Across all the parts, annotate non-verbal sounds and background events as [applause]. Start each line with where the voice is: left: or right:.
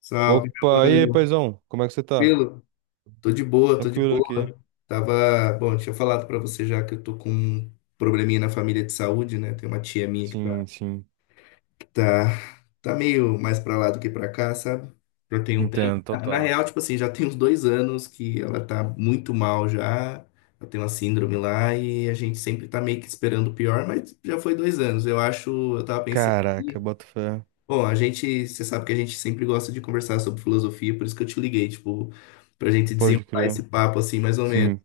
left: Salve, meu
right: Opa, e aí,
left: mano.
right: paizão, como é que você tá?
left: Tranquilo? Tô de boa, tô de
right: Tranquilo
left: boa.
right: aqui?
left: Tava, bom, tinha falado pra você já que eu tô com um probleminha na família de saúde, né? Tem uma tia minha
right: Sim, sim.
left: que tá, tá meio mais pra lá do que pra cá, sabe? Já tem um tempo.
right: Entendo,
left: Na
right: total.
left: real, tipo assim, já tem uns 2 anos que ela tá muito mal já. Ela tem uma síndrome lá e a gente sempre tá meio que esperando o pior, mas já foi 2 anos. Eu acho, eu tava pensando.
right: Caraca, boto fé.
left: Bom, a gente, você sabe que a gente sempre gosta de conversar sobre filosofia, por isso que eu te liguei, tipo, pra gente
right: Pode
left: desenrolar esse
right: crer.
left: papo, assim, mais ou menos.
right: Sim,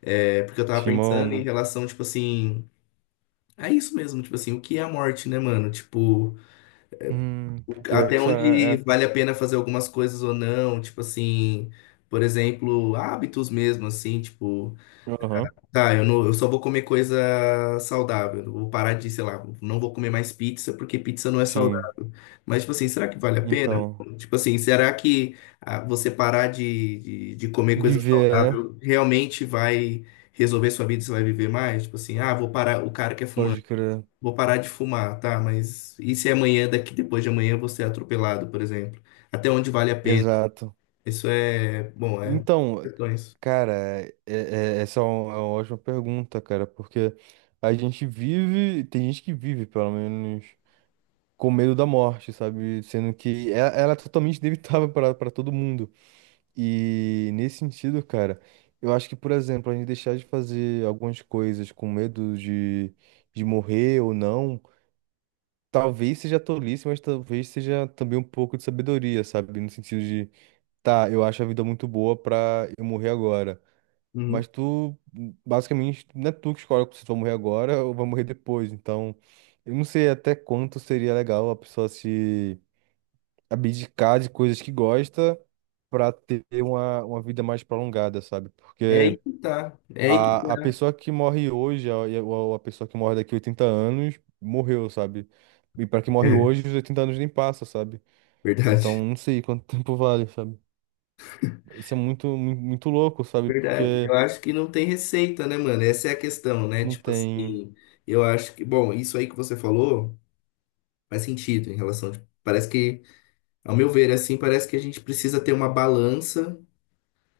left: É, porque eu tava
right: tinha uma
left: pensando em
right: onda.
left: relação, tipo assim, é isso mesmo, tipo assim, o que é a morte, né, mano? Tipo,
right: Hum, pior
left: até
right: que isso é.
left: onde
right: é-
left: vale a pena fazer algumas coisas ou não, tipo assim, por exemplo, hábitos mesmo, assim, tipo.
right: Aham,
left: Tá, eu, não, eu só vou comer coisa saudável. Eu vou parar de, sei lá, não vou comer mais pizza, porque pizza não é
right: sim.
left: saudável. Mas, tipo assim, será que vale a pena?
right: Então,
left: Tipo assim, será que ah, você parar de, de comer coisa
right: viver, né?
left: saudável realmente vai resolver sua vida? Você vai viver mais? Tipo assim, ah, vou parar, o cara que é fumante,
right: Pode crer.
left: vou parar de fumar, tá? Mas e se amanhã, daqui depois de amanhã, você é atropelado, por exemplo? Até onde vale a pena?
right: Exato.
left: Isso é, bom, é
right: Então,
left: questões.
right: cara, essa é uma ótima pergunta, cara, porque a gente vive, tem gente que vive, pelo menos, com medo da morte, sabe? Sendo que ela é totalmente [laughs] inevitável para todo mundo. E nesse sentido, cara, eu acho que, por exemplo, a gente deixar de fazer algumas coisas com medo de morrer ou não, talvez seja tolice, mas talvez seja também um pouco de sabedoria, sabe? No sentido de, tá, eu acho a vida muito boa pra eu morrer agora.
left: Uhum.
right: Mas tu, basicamente, não é tu que escolhe se tu vai morrer agora ou vai morrer depois. Então, eu não sei até quanto seria legal a pessoa se abdicar de coisas que gosta para ter uma vida mais prolongada, sabe?
left: É aí
right: Porque
left: que tá. É aí que
right: a
left: tá.
right: pessoa que morre hoje, ou a pessoa que morre daqui a 80 anos, morreu, sabe? E para quem morre hoje, os 80 anos nem passa, sabe? Então
left: Verdade,
right: não sei quanto [laughs] tempo vale, sabe? Isso é muito louco, sabe?
left: verdade.
right: Porque
left: Eu acho que não tem receita, né, mano? Essa é a questão, né?
right: não
left: Tipo
right: tem.
left: assim, eu acho que, bom, isso aí que você falou faz sentido em relação de, parece que, ao meu ver, assim, parece que a gente precisa ter uma balança,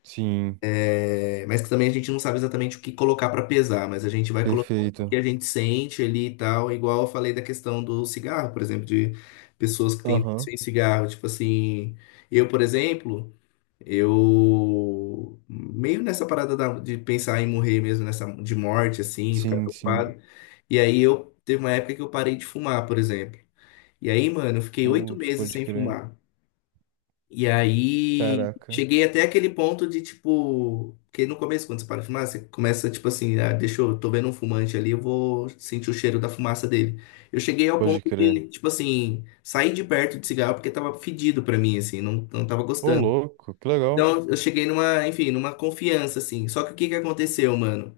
right: Sim,
left: é, mas que também a gente não sabe exatamente o que colocar pra pesar, mas a gente vai colocando o que
right: perfeito.
left: a gente sente ali e tal, igual eu falei da questão do cigarro, por exemplo, de pessoas que têm vício
right: Aham.
left: em cigarro, tipo assim, eu, por exemplo, eu meio nessa parada de pensar em morrer mesmo, nessa de morte, assim, ficar
right: Sim, sim.
left: preocupado. E aí eu teve uma época que eu parei de fumar, por exemplo. E aí, mano, eu fiquei oito
right: Putz,
left: meses
right: pode
left: sem
right: crer.
left: fumar. E aí
right: Caraca.
left: cheguei até aquele ponto de tipo, que no começo, quando você para de fumar, você começa, tipo assim, ah, deixa eu, tô vendo um fumante ali, eu vou sentir o cheiro da fumaça dele. Eu cheguei ao
right: Pode
left: ponto
right: crer.
left: de, tipo assim, sair de perto de cigarro porque tava fedido pra mim, assim, não, não tava
right: Ô,
left: gostando.
right: louco, que legal.
left: Então eu cheguei numa, enfim, numa confiança, assim. Só que o que que aconteceu, mano?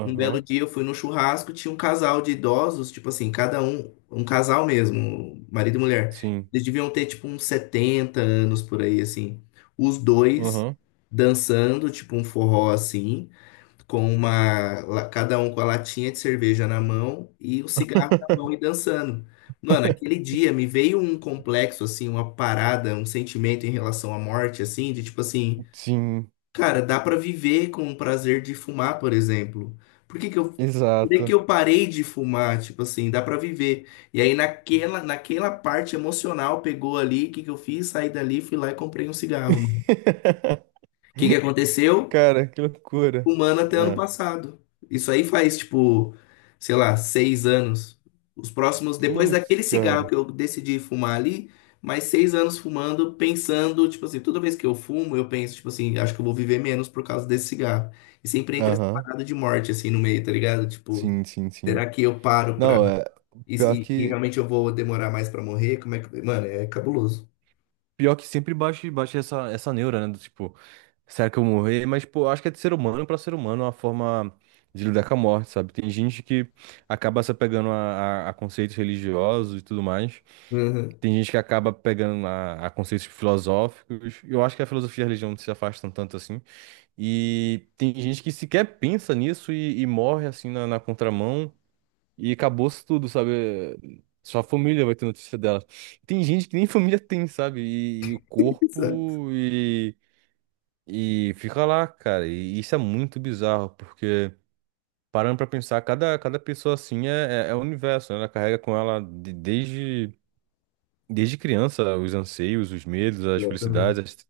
left: Um belo dia eu fui num churrasco, tinha um casal de idosos, tipo assim, cada um, um casal mesmo, marido e mulher.
right: Sim.
left: Eles deviam ter, tipo, uns 70 anos por aí, assim. Os dois
right: Aham.
left: dançando, tipo, um forró assim, com uma, cada um com a latinha de cerveja na mão e o cigarro na mão e
right: [laughs]
left: dançando. Mano, aquele dia me veio um complexo, assim, uma parada, um sentimento em relação à morte, assim, de tipo assim.
right: Sim,
left: Cara, dá pra viver com o prazer de fumar, por exemplo. Por que que eu, por que que
right: exato.
left: eu parei de fumar? Tipo assim, dá pra viver. E aí naquela, naquela parte emocional pegou ali, o que que eu fiz? Saí dali, fui lá e comprei um cigarro, mano.
right: [laughs]
left: O que que aconteceu?
right: Cara, que loucura.
left: Humana até ano
right: Ah,
left: passado. Isso aí faz, tipo, sei lá, 6 anos. Os próximos, depois
right: putz,
left: daquele cigarro
right: cara.
left: que eu decidi fumar ali, mais 6 anos fumando, pensando, tipo assim, toda vez que eu fumo, eu penso, tipo assim, acho que eu vou viver menos por causa desse cigarro. E sempre entra essa
right: Aham.
left: parada de morte, assim, no meio, tá ligado? Tipo,
right: Sim, sim, sim.
left: será que eu paro pra.
right: Não, é
left: E,
right: pior
left: e- e
right: que
left: realmente eu vou demorar mais pra morrer? Como é que. Mano, é cabuloso.
right: pior que sempre bate essa neura, né? Do tipo, será que eu vou morrer? Mas, pô, eu acho que é de ser humano pra ser humano, é uma forma de lidar com a morte, sabe? Tem gente que acaba se apegando a a conceitos religiosos e tudo mais.
left: Uhum.
right: Tem gente que acaba pegando a conceitos filosóficos. Eu acho que a filosofia e a religião não se afastam tanto assim. E tem gente que sequer pensa nisso e morre assim na contramão. E acabou-se tudo, sabe? Só a família vai ter notícia dela. Tem gente que nem família tem, sabe? E o
left: [laughs] Exato.
right: corpo e fica lá, cara. E isso é muito bizarro, porque parando pra pensar, cada pessoa assim é um universo, né? Ela carrega com ela desde criança os anseios, os medos, as
left: Exatamente.
right: felicidades, as,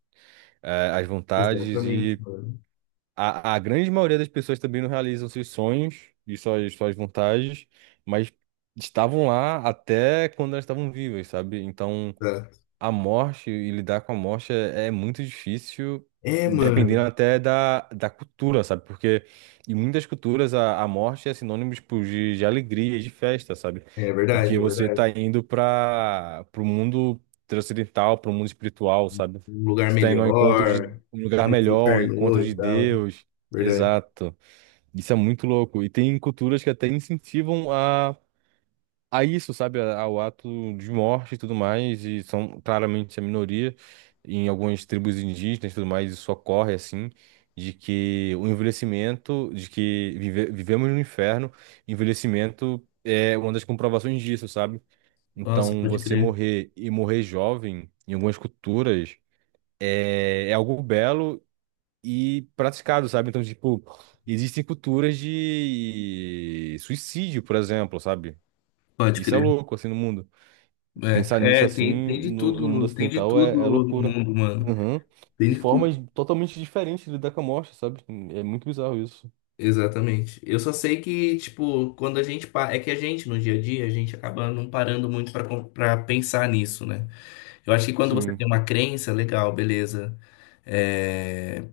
right: eh, as vontades.
left: Exatamente,
right: E
left: mano.
right: a grande maioria das pessoas também não realizam seus sonhos e suas vontades, mas estavam lá até quando elas estavam vivas, sabe? Então
left: Exato.
right: a morte e lidar com a morte é muito difícil,
left: É,
right: dependendo
left: mano.
right: até da cultura, sabe? Porque em muitas culturas a morte é sinônimo tipo, de alegria, de festa, sabe?
left: É verdade,
right: Porque
left: é
right: você
left: verdade.
right: tá indo para o mundo transcendental, para o mundo espiritual, sabe?
left: Um lugar
right: Você tá indo ao encontro de
left: melhor,
right: um lugar
left: aí se
right: melhor, ao
left: encarnou
right: encontro
left: e
right: de
left: tal.
right: Deus.
left: Verdade.
right: Exato. Isso é muito louco. E tem culturas que até incentivam a isso, sabe, a- ao ato de morte e tudo mais, e são claramente a minoria em algumas tribos indígenas e tudo mais, isso ocorre assim, de que o envelhecimento, de que vivemos no inferno, envelhecimento é uma das comprovações disso, sabe?
left: Nossa,
right: Então,
left: pode
right: você
left: crer.
right: morrer e morrer jovem, em algumas culturas, é algo belo e praticado, sabe? Então, tipo, existem culturas de suicídio, por exemplo, sabe?
left: Pode
right: Isso é
left: crer.
right: louco, assim, no mundo. Pensar
left: É,
right: nisso
left: é,
right: assim
left: tem, tem de
right: no,
left: tudo,
right: no mundo
left: tem de
right: ocidental
left: tudo
right: é
left: no
right: loucura.
left: mundo, mano.
right: Uhum.
left: Tem
right: E
left: de
right: formas
left: tudo.
right: totalmente diferentes de lidar com a morte, sabe? É muito bizarro isso.
left: Exatamente. Eu só sei que, tipo, quando a gente. É que a gente, no dia a dia, a gente acaba não parando muito pra pra pensar nisso, né? Eu acho que quando você tem
right: Sim.
left: uma crença, legal, beleza. É,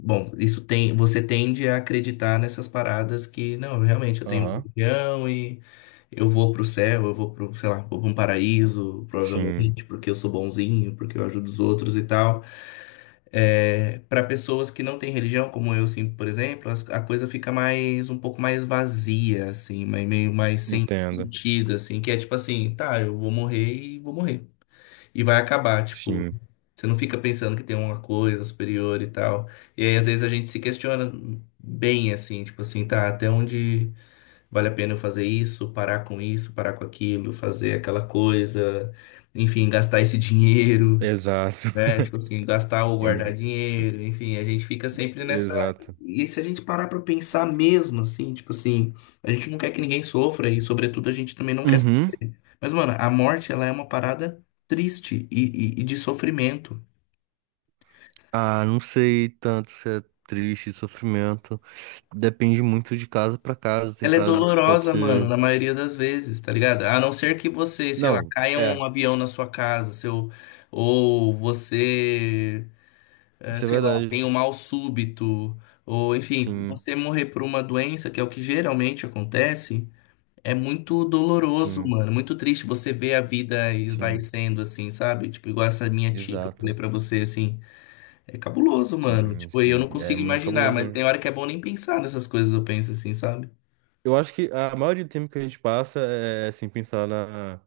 left: bom, isso tem, você tende a acreditar nessas paradas que, não, realmente eu tenho um
right: Aham.
left: religião e eu vou pro céu, eu vou pro, sei lá, vou pra um paraíso,
right: Sim.
left: provavelmente, porque eu sou bonzinho, porque eu ajudo os outros e tal. É, para pessoas que não têm religião, como eu, assim, por exemplo, a coisa fica mais, um pouco mais vazia, assim, mas meio mais sem
right: Entendo.
left: sentido, assim, que é tipo assim, tá, eu vou morrer. E vai acabar, tipo.
right: Sim.
left: Você não fica pensando que tem uma coisa superior e tal. E aí, às vezes, a gente se questiona bem, assim, tipo assim, tá, até onde vale a pena eu fazer isso, parar com aquilo, fazer aquela coisa, enfim, gastar esse dinheiro,
right: Exato.
left: né? Tipo assim, gastar ou guardar
right: [laughs]
left: dinheiro, enfim, a gente fica sempre nessa.
right: Exato.
left: E se a gente parar pra pensar mesmo, assim, tipo assim, a gente não quer que ninguém sofra e, sobretudo, a gente também não quer.
right: Uhum.
left: Mas, mano, a morte, ela é uma parada triste e de sofrimento.
right: Ah, não sei tanto se é triste, sofrimento. Depende muito de caso pra caso. Tem
left: Ela é
right: casos que pode
left: dolorosa, mano,
right: ser.
left: na maioria das vezes, tá ligado? A não ser que você, sei lá,
right: Não,
left: caia um
right: é.
left: avião na sua casa, seu, ou você,
right: Isso é
left: sei lá, tem
right: verdade.
left: um mal súbito, ou enfim,
right: Sim,
left: você morrer por uma doença, que é o que geralmente acontece, é muito doloroso,
right: sim,
left: mano, muito triste você ver a vida e vai
right: sim.
left: sendo assim, sabe? Tipo, igual essa minha tia que eu falei
right: Exato.
left: pra você, assim, é cabuloso, mano.
right: Sim,
left: Tipo, eu
right: sim.
left: não
right: É
left: consigo
right: muito
left: imaginar,
right: cabuloso
left: mas
right: mesmo.
left: tem hora que é bom nem pensar nessas coisas, eu penso assim, sabe?
right: Eu acho que a maioria do tempo que a gente passa é assim pensar na,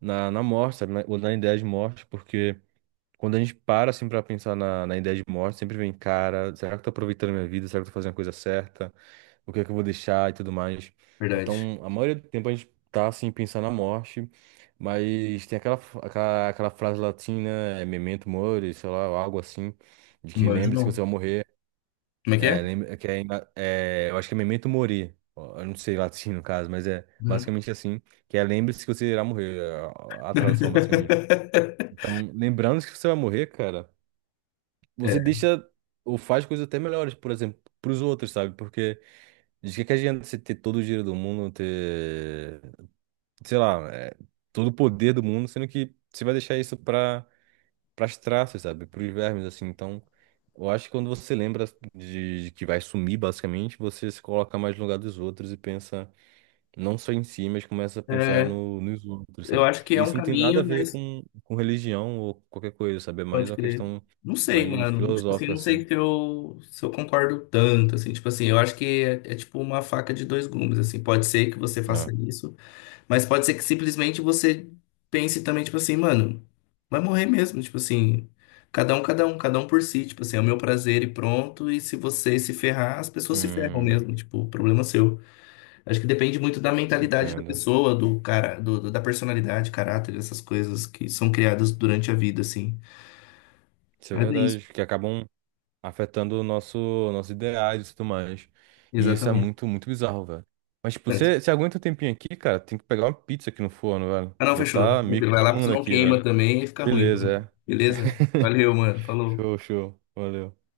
right: na, na morte, sabe? Na, ou na ideia de morte, porque quando a gente para assim pra pensar na, na ideia de morte, sempre vem, cara, será que eu tô aproveitando a minha vida? Será que eu tô fazendo a coisa certa? O que é que eu vou deixar e tudo mais?
left: Verdade.
right: Então, a maioria do tempo a gente tá assim pensando na morte, mas tem aquela frase latina, é, memento mori, sei lá, ou algo assim, de que
left: Humanos
right: lembre-se que você
left: não.
right: vai morrer.
left: Como é que
right: É,
left: é?
right: lembra, que é, é, eu acho que é memento mori. Ó, eu não sei latim no caso, mas é
left: Hum.
right: basicamente assim, que é lembre-se que você irá morrer, é a tradução basicamente.
left: [laughs]
right: Então, lembrando que você vai morrer, cara, você
left: É.
right: deixa ou faz coisas até melhores, por exemplo, pros outros, sabe? Porque de que adianta você ter todo o dinheiro do mundo, ter, sei lá, é, todo o poder do mundo, sendo que você vai deixar isso pra para as traças, sabe? Para os vermes, assim. Então, eu acho que quando você lembra de que vai sumir, basicamente, você se coloca mais no lugar dos outros e pensa não só em si, mas começa a pensar
left: É,
right: no, nos outros,
left: eu
right: sabe?
left: acho que
right: E
left: é um
right: isso não tem nada a
left: caminho,
right: ver
left: mas
right: com religião ou qualquer coisa, sabe? É mais
left: pode
right: uma
left: crer.
right: questão
left: Não sei,
right: mais
left: mano. Tipo assim,
right: filosófica,
left: não sei
right: assim.
left: que eu, se eu concordo tanto, assim. Tipo assim, eu acho que é, é tipo uma faca de dois gumes, assim. Pode ser que você
right: Ah,
left: faça isso, mas pode ser que simplesmente você pense também, tipo assim, mano, vai morrer mesmo. Tipo assim, cada um, cada um, cada um por si. Tipo assim, é o meu prazer e pronto. E se você se ferrar, as pessoas se ferram
right: hum,
left: mesmo. Tipo, problema é seu. Acho que depende muito da mentalidade da
right: entendo.
left: pessoa, do cara, do da personalidade, caráter, essas coisas que são criadas durante a vida, assim.
right: Isso é
left: Mas é isso,
right: verdade, que acabam afetando o nosso, nossos ideais e tudo mais. E isso é
left: exatamente.
right: muito, muito bizarro, velho. Mas, tipo,
left: Certo.
right: você aguenta um tempinho aqui, cara, tem que pegar uma pizza aqui no forno, velho.
left: Ah, não,
right: Já
left: fechou.
right: tá meio
left: Tranquilo, vai lá, porque
right: queimando
left: senão
right: aqui,
left: queima
right: velho.
left: também e fica ruim.
right: Beleza, é.
left: Beleza?
right: [laughs]
left: Valeu, mano. Falou.
right: Show, show. Valeu.